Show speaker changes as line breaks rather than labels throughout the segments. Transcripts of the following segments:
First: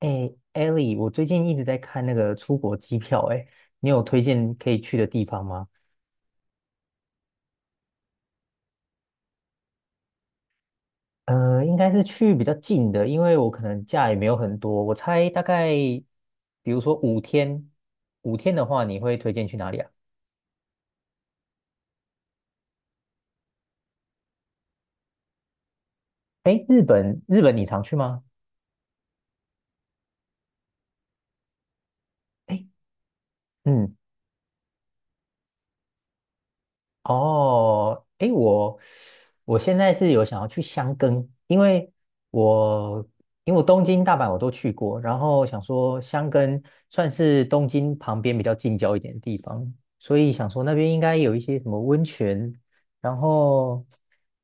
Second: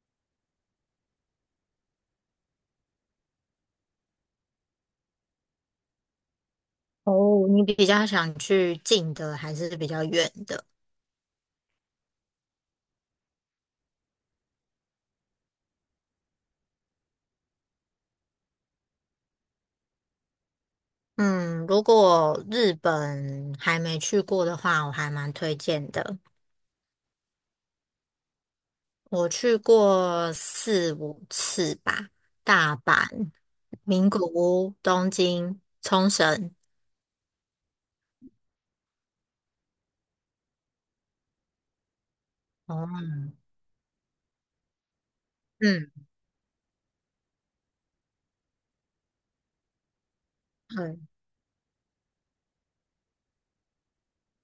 哎，Ellie，我最近一直在看那个出国机票，哎，你有推荐可以去的地方吗？
哦，你比较想去近的还是比较远的？
应该是去比较近的，因为我可能假也没有很多，我猜大概，比如说五天，五天的话，你会推荐去哪里啊？
嗯，如果日本还没去过的话，我还蛮推荐的。
哎，日本，日本你常去吗？
我去过四五次吧，
哎，
大阪、
嗯。
名古屋、东京、冲绳。
哦，诶，我现在是有想要去箱根，因为
哦，
我我东京、大阪我都去过，然后想
嗯
说箱根算是东京旁边比较近郊一点的地方，所以想说那边应
嗯，
该有一些什么温泉，然后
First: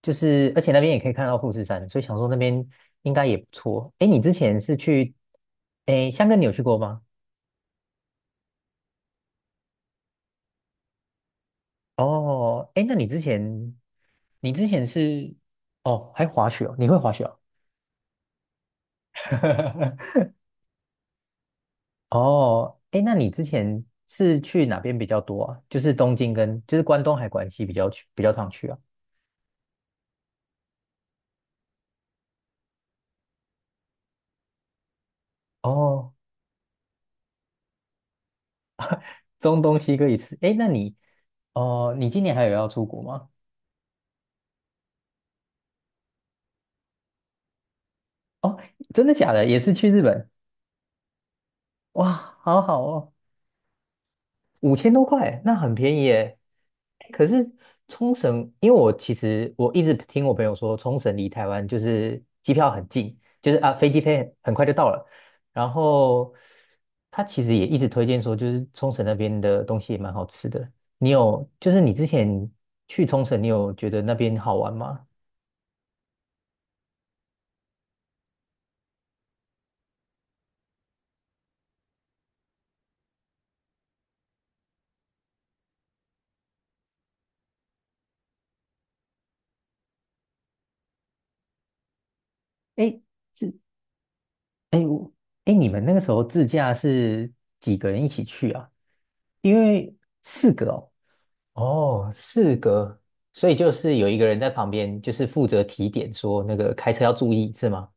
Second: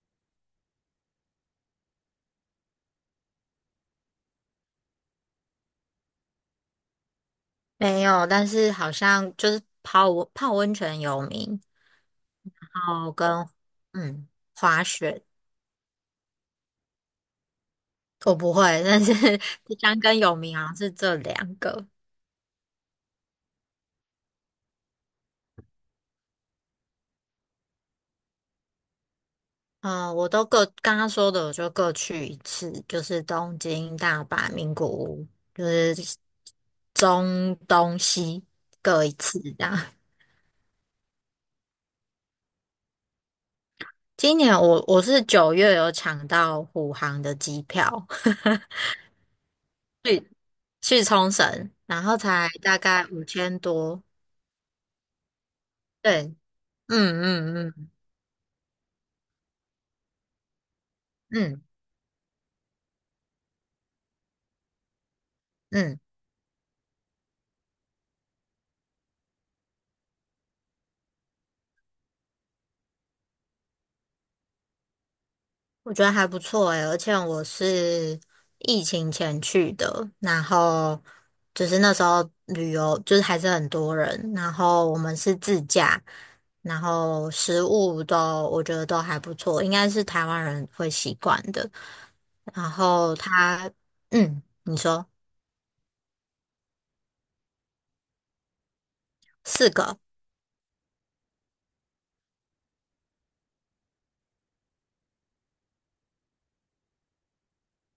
就是而且那边也可以看到富士山，所以想说那边应该也不错。诶，你之前是去，诶，箱根你有去过吗？
没有，但是好像就是泡温泉有名，
哦，
然
哎，那你
后
之
跟
前，
嗯
你之
滑
前
雪
是，哦，还滑雪哦，你会滑雪哦？
我不会，但是 香跟 有名好像是这两个。
哦，哎，那你之前是去哪边比较多啊？就是东京跟，就是关东还关西比较去，比较常去啊？
嗯，我都各刚刚说的，我就各去一次，就是东京、大阪、名古屋，就是
哦，
中东西各一次这
中
样。
东 西各一次。哎，那你，哦，你今年还有要出国吗？
今年我是9月有抢到虎航的机票，
哦，真的假的？也是去日本？
去去冲绳，然后
哇，
才
好
大
好
概
哦。
5000多。
五千多块，那很便宜
对，
耶。哎
嗯
可是
嗯嗯
冲绳，因为我其实我一直听我朋友说，冲绳离台
嗯
湾就是机票很近，就是啊飞机飞很快就到了。然
嗯，
后他其实也一直推荐说，就是冲绳那边的东西也蛮好吃的。你有，就是你之前去冲绳，你有觉得那边好玩吗？
我觉得还不错诶，而且我是疫情前去的，然后就是那时候旅游就是还是很多人，然后我们是自驾，然后食物都我觉得都还不错，应该是台湾人会习惯的。然
哎，
后
自，
他嗯，你说
哎，你们那个时候自驾是几个人一起去啊？因
四
为
个，
四个哦，哦，四格，所以就是有一个人在旁边，就是负责提点说那个开车要注意，是吗？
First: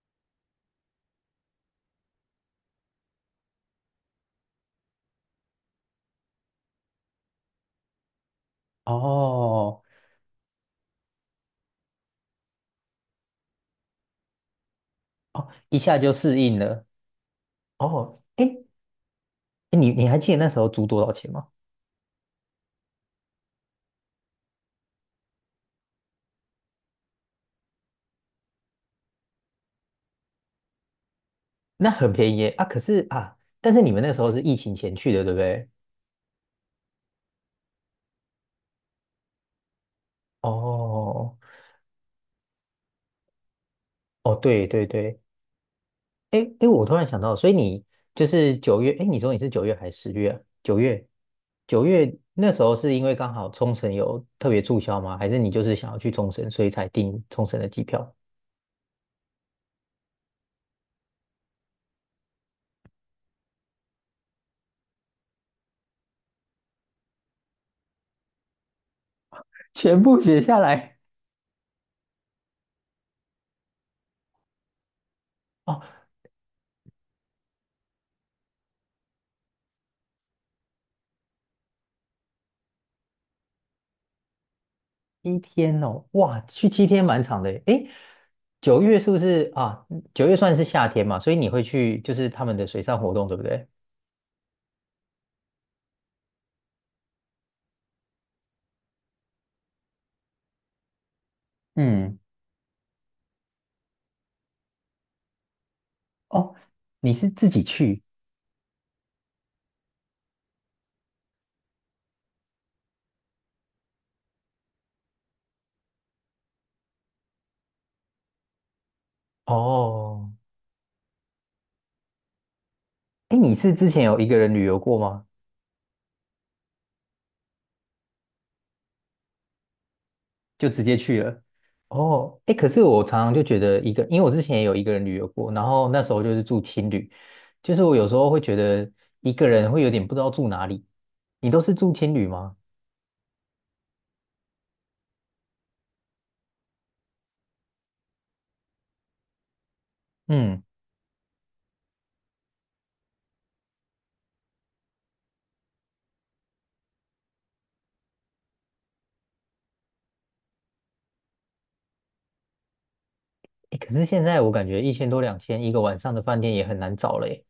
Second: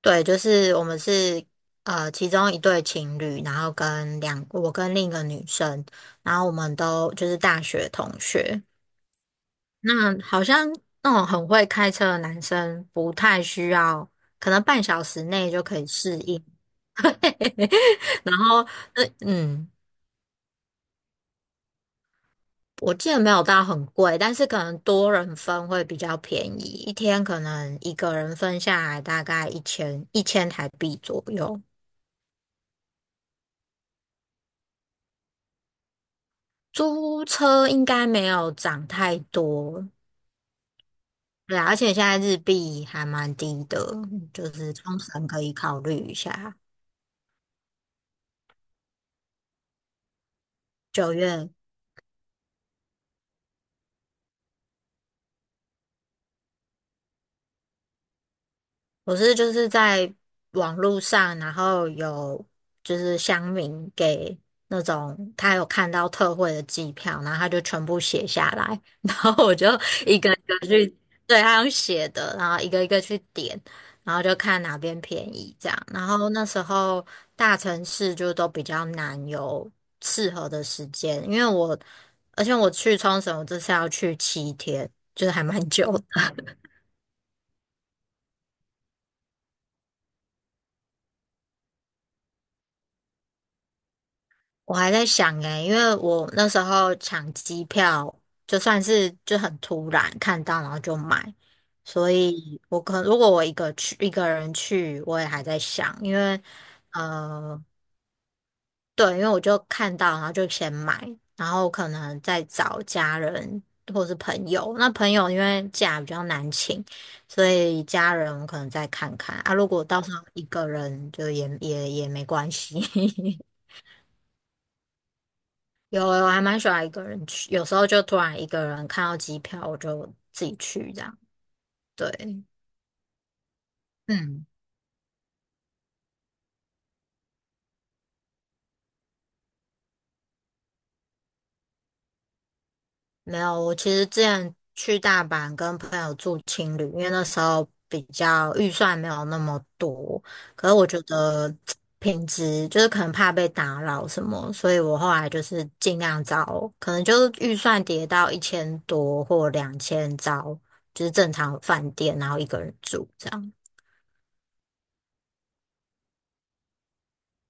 对，就是我们是其中一对情侣，然后我跟另一个女生，然后我们都就是大学同学。
哦，
那好像那种很会开车的男生不太需要，可能半小时
哦，
内就
一
可以
下就
适
适
应。
应了。哦，
然
哎，
后，呃，嗯，
你还记得那时候租多少钱吗？
我记得没有到很贵，但是可能多人分会比较便宜，一天可能一个人分下来大概一千台币左右。
那很便宜耶啊，可是啊，但是你们那时候是疫情前去的，对不对？
租车应该没有涨太多，
哦，
对啊而且现在日币还蛮低的，
哦，
就
对
是
对
冲
对，
绳可以考虑一
哎哎，
下。
诶我突然想到，所以你就是九月，哎，你说你是九月还是10月啊？九月，
九月。
九月那时候是因为刚好冲绳有特别促销吗？还是你就是想要去冲绳，所以才订冲绳的机票？
我是就是在网络上，然后有就是乡民给那种他有看到特惠的机票，然后他就全部写下来，然后我就
全
一
部
个一
写下
个去，
来。
对，他用写的，然后一个一个去点，然后就看哪边便宜这
哦，
样。然后那时候大城市就都比较难有适合的时间，因为我而且我去冲绳，我这次要去7天，就是
七
还蛮
天
久
哦，
的。
哇，去七天蛮长的耶。哎，九月是不是啊？九月算是夏天嘛，所以你会去就是他们的水上活动，对不对？
我还在想诶，因为我那时候抢机票，就算是就很突然看到，然后就买，所
嗯，
以如果我一个人去，我也还在想，因为
哦，你是自己
呃，
去？
对，因为我就看到，然后就先买，然后可能再找家人或是朋友。那朋友因为假比较难请，所以家人我可能再看看啊。如果到时候
哦，
一个人就也没关系。
哎，你 是之前有一个人旅游过吗？
有我还蛮喜欢一个人去，有时候就突然一个人看到机票，我就自己
就直
去
接
这样。
去了。
对，
哦，哎，可是我常常就觉得一个，因为我之
嗯，
前也有一个人旅游过，然后那时候就是住青旅，就是我有时候会觉得一个人会有点不知道住哪里。你都是住青旅吗？
没有，我其实之前去大阪跟朋友住青旅，因为那时候比较预算没有那么多，
嗯，
可是我觉得品质就是可能怕被打扰什么，所以我后来就是尽量找，可能就是预算跌到一千多或两千，找就是正常饭店，然后一个人住这样。
哎，可是现在我感觉一千多两千一个晚上的饭店也很难找了耶，诶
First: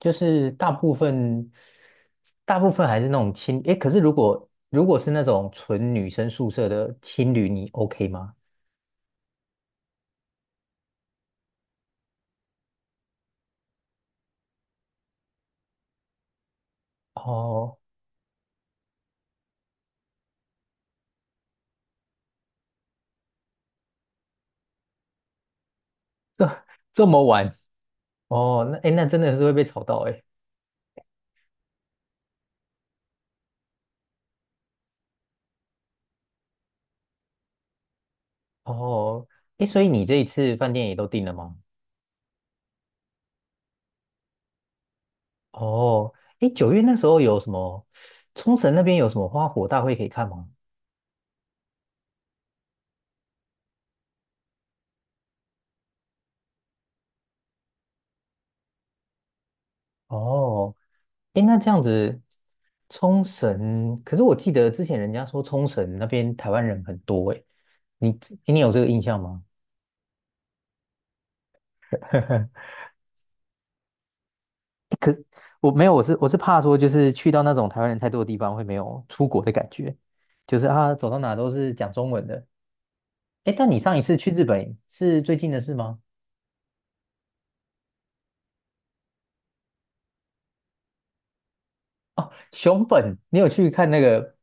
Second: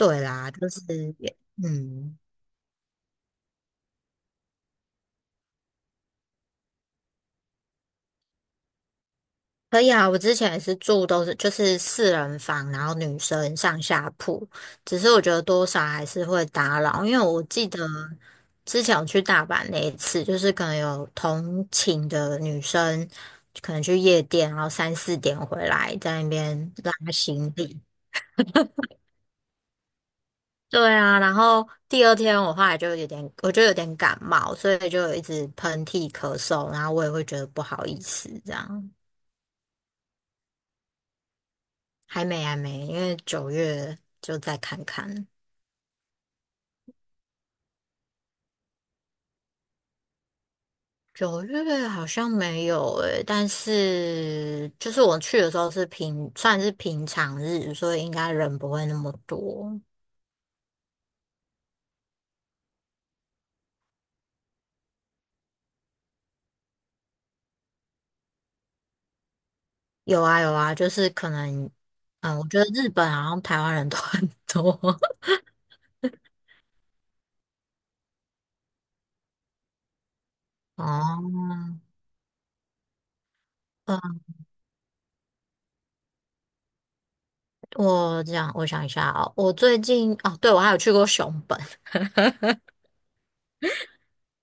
就
啦，
是
就
大
是
部
也
分
嗯。
大部分还是那种青，哎，可是如果是那种纯女生宿舍的青旅，你 OK 吗？
可以啊，我之前也是住都是就是四人房，然后女生上下铺，只是我觉得多少还是会打扰，因为我记
哦，
得之前我去大阪那一次，就是可能有同寝的女生可能去夜店，然后3、4点回来在那边
这
拉
么
行
晚
李。
哦，那哎，诶那真的是会被吵到哎。
对啊，然后第二天我后来就有点，我就有点感冒，所以就一直喷嚏咳嗽，然后我也会觉得不好意思这样。
哦，诶，所以你这一次饭店也都订了吗？
还没还没，因为九月就再看看。
哦，诶，九月那时候有什么？冲绳那边有什么花火大会可以看吗？
九月好像没有诶、但是就是我去的时候是平，算是平常日，所以应该人不会那么多。
哦，诶，那这样子，冲绳，可是我记得之前人家说冲绳那边台湾人很多，诶，你你有这个印象吗？
有啊有啊，就是可能，我觉得 日本好像台湾人都很多。
我没有，我是怕说，就是去到那种台湾人太多的地方，会没有出国的感觉，就是啊，走到
哦，
哪都是讲中文的。诶，但你上一次
嗯，
去日本是最近的事吗？
我这样我想一下哦，我最近哦，对，我还有去过熊本，
哦，熊本，你有去看那个，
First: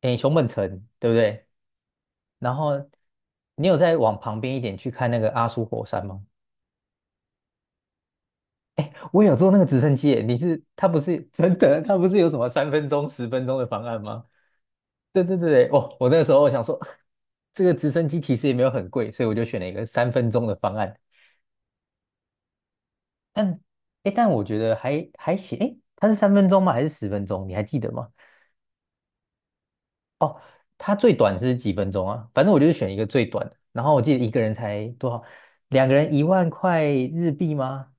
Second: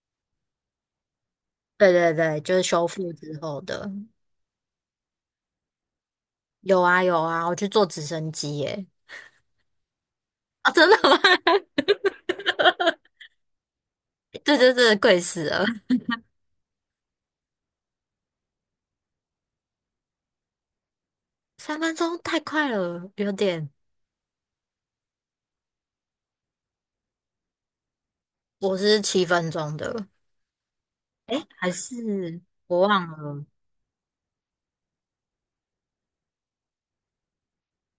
诶，熊本城，对不对？
对对对，
然
就是
后
修复之后
你有
的。
再往旁边一点去看那个阿苏火山吗？
有啊有啊，我去坐直升机耶、
我有坐那个直升机耶，你是，
啊，
它
真的
不是
吗？
真的，它不是 有什么三分钟、十分钟的方案吗？
对对对，贵
对对
死
对
了！
对，哦，我那个时候我想说，这个直升机其实也没有很贵，所以我就选了一个三分钟的方案。
3分钟太快了，有
但，
点。
诶，但我觉得还行，诶，它是三分钟吗？还是十分钟？你还记得吗？
我是7分钟的，
哦，它最短
哎，
是
还
几分
是
钟啊？反正我就是
我
选一个
忘
最
了。
短的。然后我记得一个人才多少，两个人1万块日币吗？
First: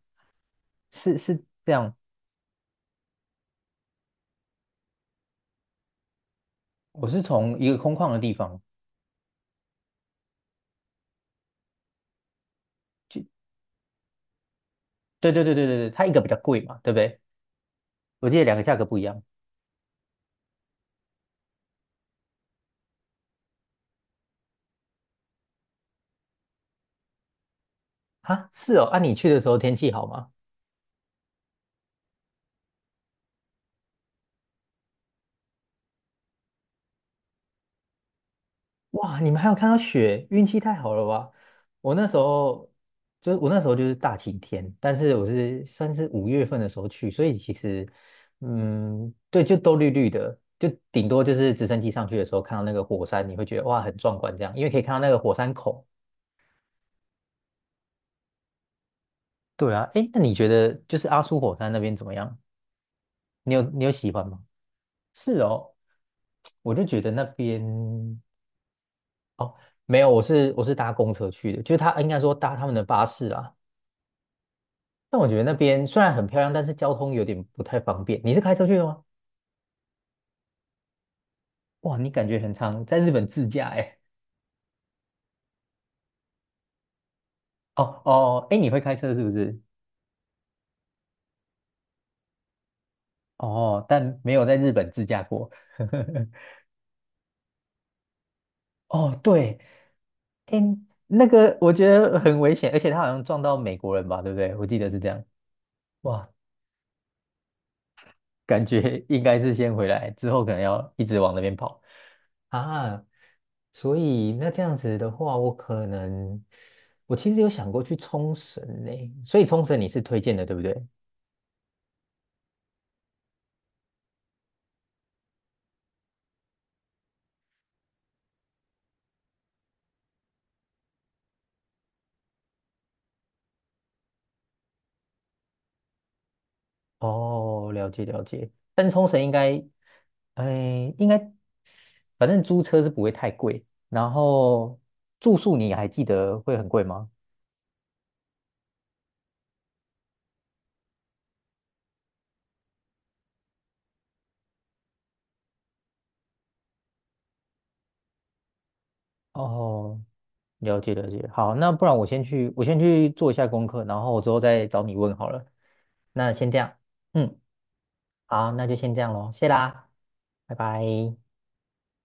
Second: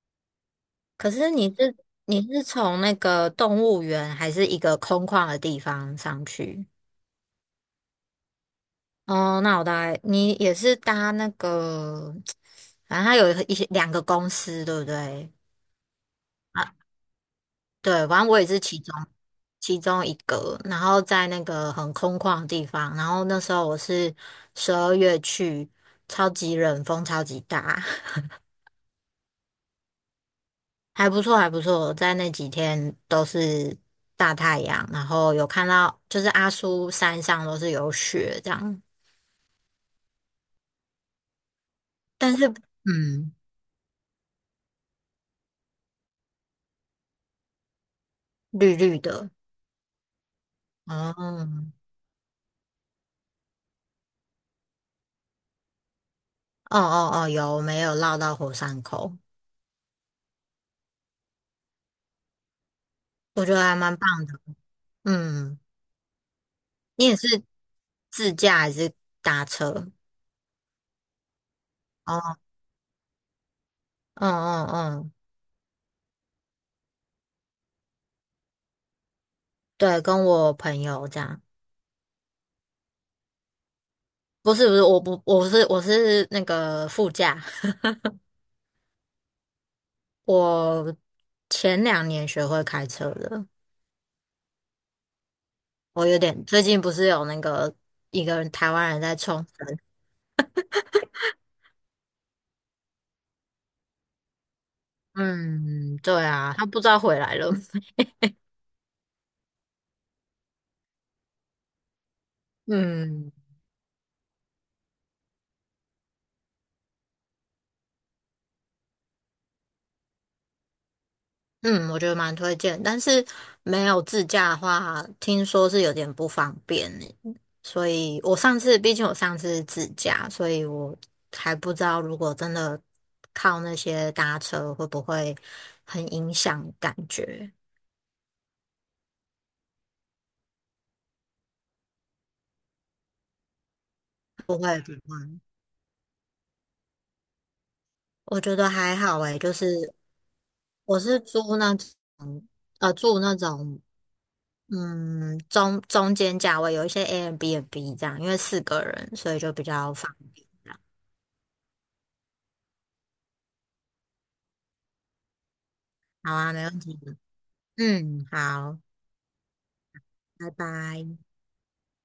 可
是
是
是
你
这
是
样，
你是从那个动物园还是一个空旷的地方上去？
我是从一个空旷的地方，
哦，那我大概你也是搭那个，反正它
就
有一些两个公司，对不
对
对？
对对对对对，它一个比较贵
啊。
嘛，对不对？
对，反正
我记
我
得
也
两
是
个价
其
格
中
不一样
其中一个，然后在那个很空旷的地方，然后那时候我是12月去，超级冷，风超级大，
啊。是哦，啊，你去的时候天气好吗？
还不错还不错，在那几天都是大太阳，然后有看到就是阿苏山上都是有雪这样，
哇，你们还有看到雪，运气太好了吧！我那时
但是
候就
嗯，
是我那时候就是大晴天，但是我是算是5月份的时候去，所以其实
绿绿
嗯，
的，
对，就都绿绿的，就
哦
顶多就是直
哦
升机上去的时候看到那个火山，你会觉得哇很壮观这样，因为可以看到那个火山口。
哦哦，有，没有绕到火山口，
对啊，哎，那你觉得就是阿苏火山那边怎么样？
我
你
觉
有
得还
你有
蛮棒
喜欢
的，
吗？是
嗯。
哦，我就觉
你
得
也
那
是
边
自驾还是搭
哦，
车？
没有，我是搭公车去的，就是他应该说
哦，
搭他们的巴士啦。
嗯嗯嗯，
但我觉得那边虽然很漂亮，但是交通有点不太方便。你是开车去的吗？
对，跟我朋友这样。
哇，你感觉很常在日本自驾哎。
不是不是，我不我是我是那个副驾。
哦哦，哎，你会开车是不是？
我前2年学会开车的，
哦，但没有在日本自驾过。
我有 点最近不是有那个一个人台湾人
哦，
在冲
对，
绳，
哎，那个我觉得很危险，而且他好像撞到美国人吧，对不对？我记得是这样。
嗯，对
哇，
啊，他不知道回来了，
感觉应该是先回来，之后可能要一直往那边跑。啊，
嗯。
所以那这样子的话，我可能我其实有想过去冲绳呢，所以冲绳你是推荐的，对不对？
嗯，我觉得蛮推荐，但是没有自驾的话，听说是有点不方便呢。所以我上次，毕竟我上次是自驾，所以我还不知道如果真的靠那些搭车会不会很影响感觉。
哦，了解了解，但是冲绳应该，哎，应该反正租车是不会太贵，然后住宿你还记得会很贵吗？
我觉得还好诶，就是我是租那种住那种中间价位，有一些 Airbnb 这样，因为四个人，所以就比较
哦，
方便。
了解了解，好，那不然我先去做一下功课，然后我之后再找你问好了。那
好
先
啊，
这
没
样，
问题。
嗯，
嗯，
好，那就
好。
先这样咯，谢啦，
拜
拜拜。
拜。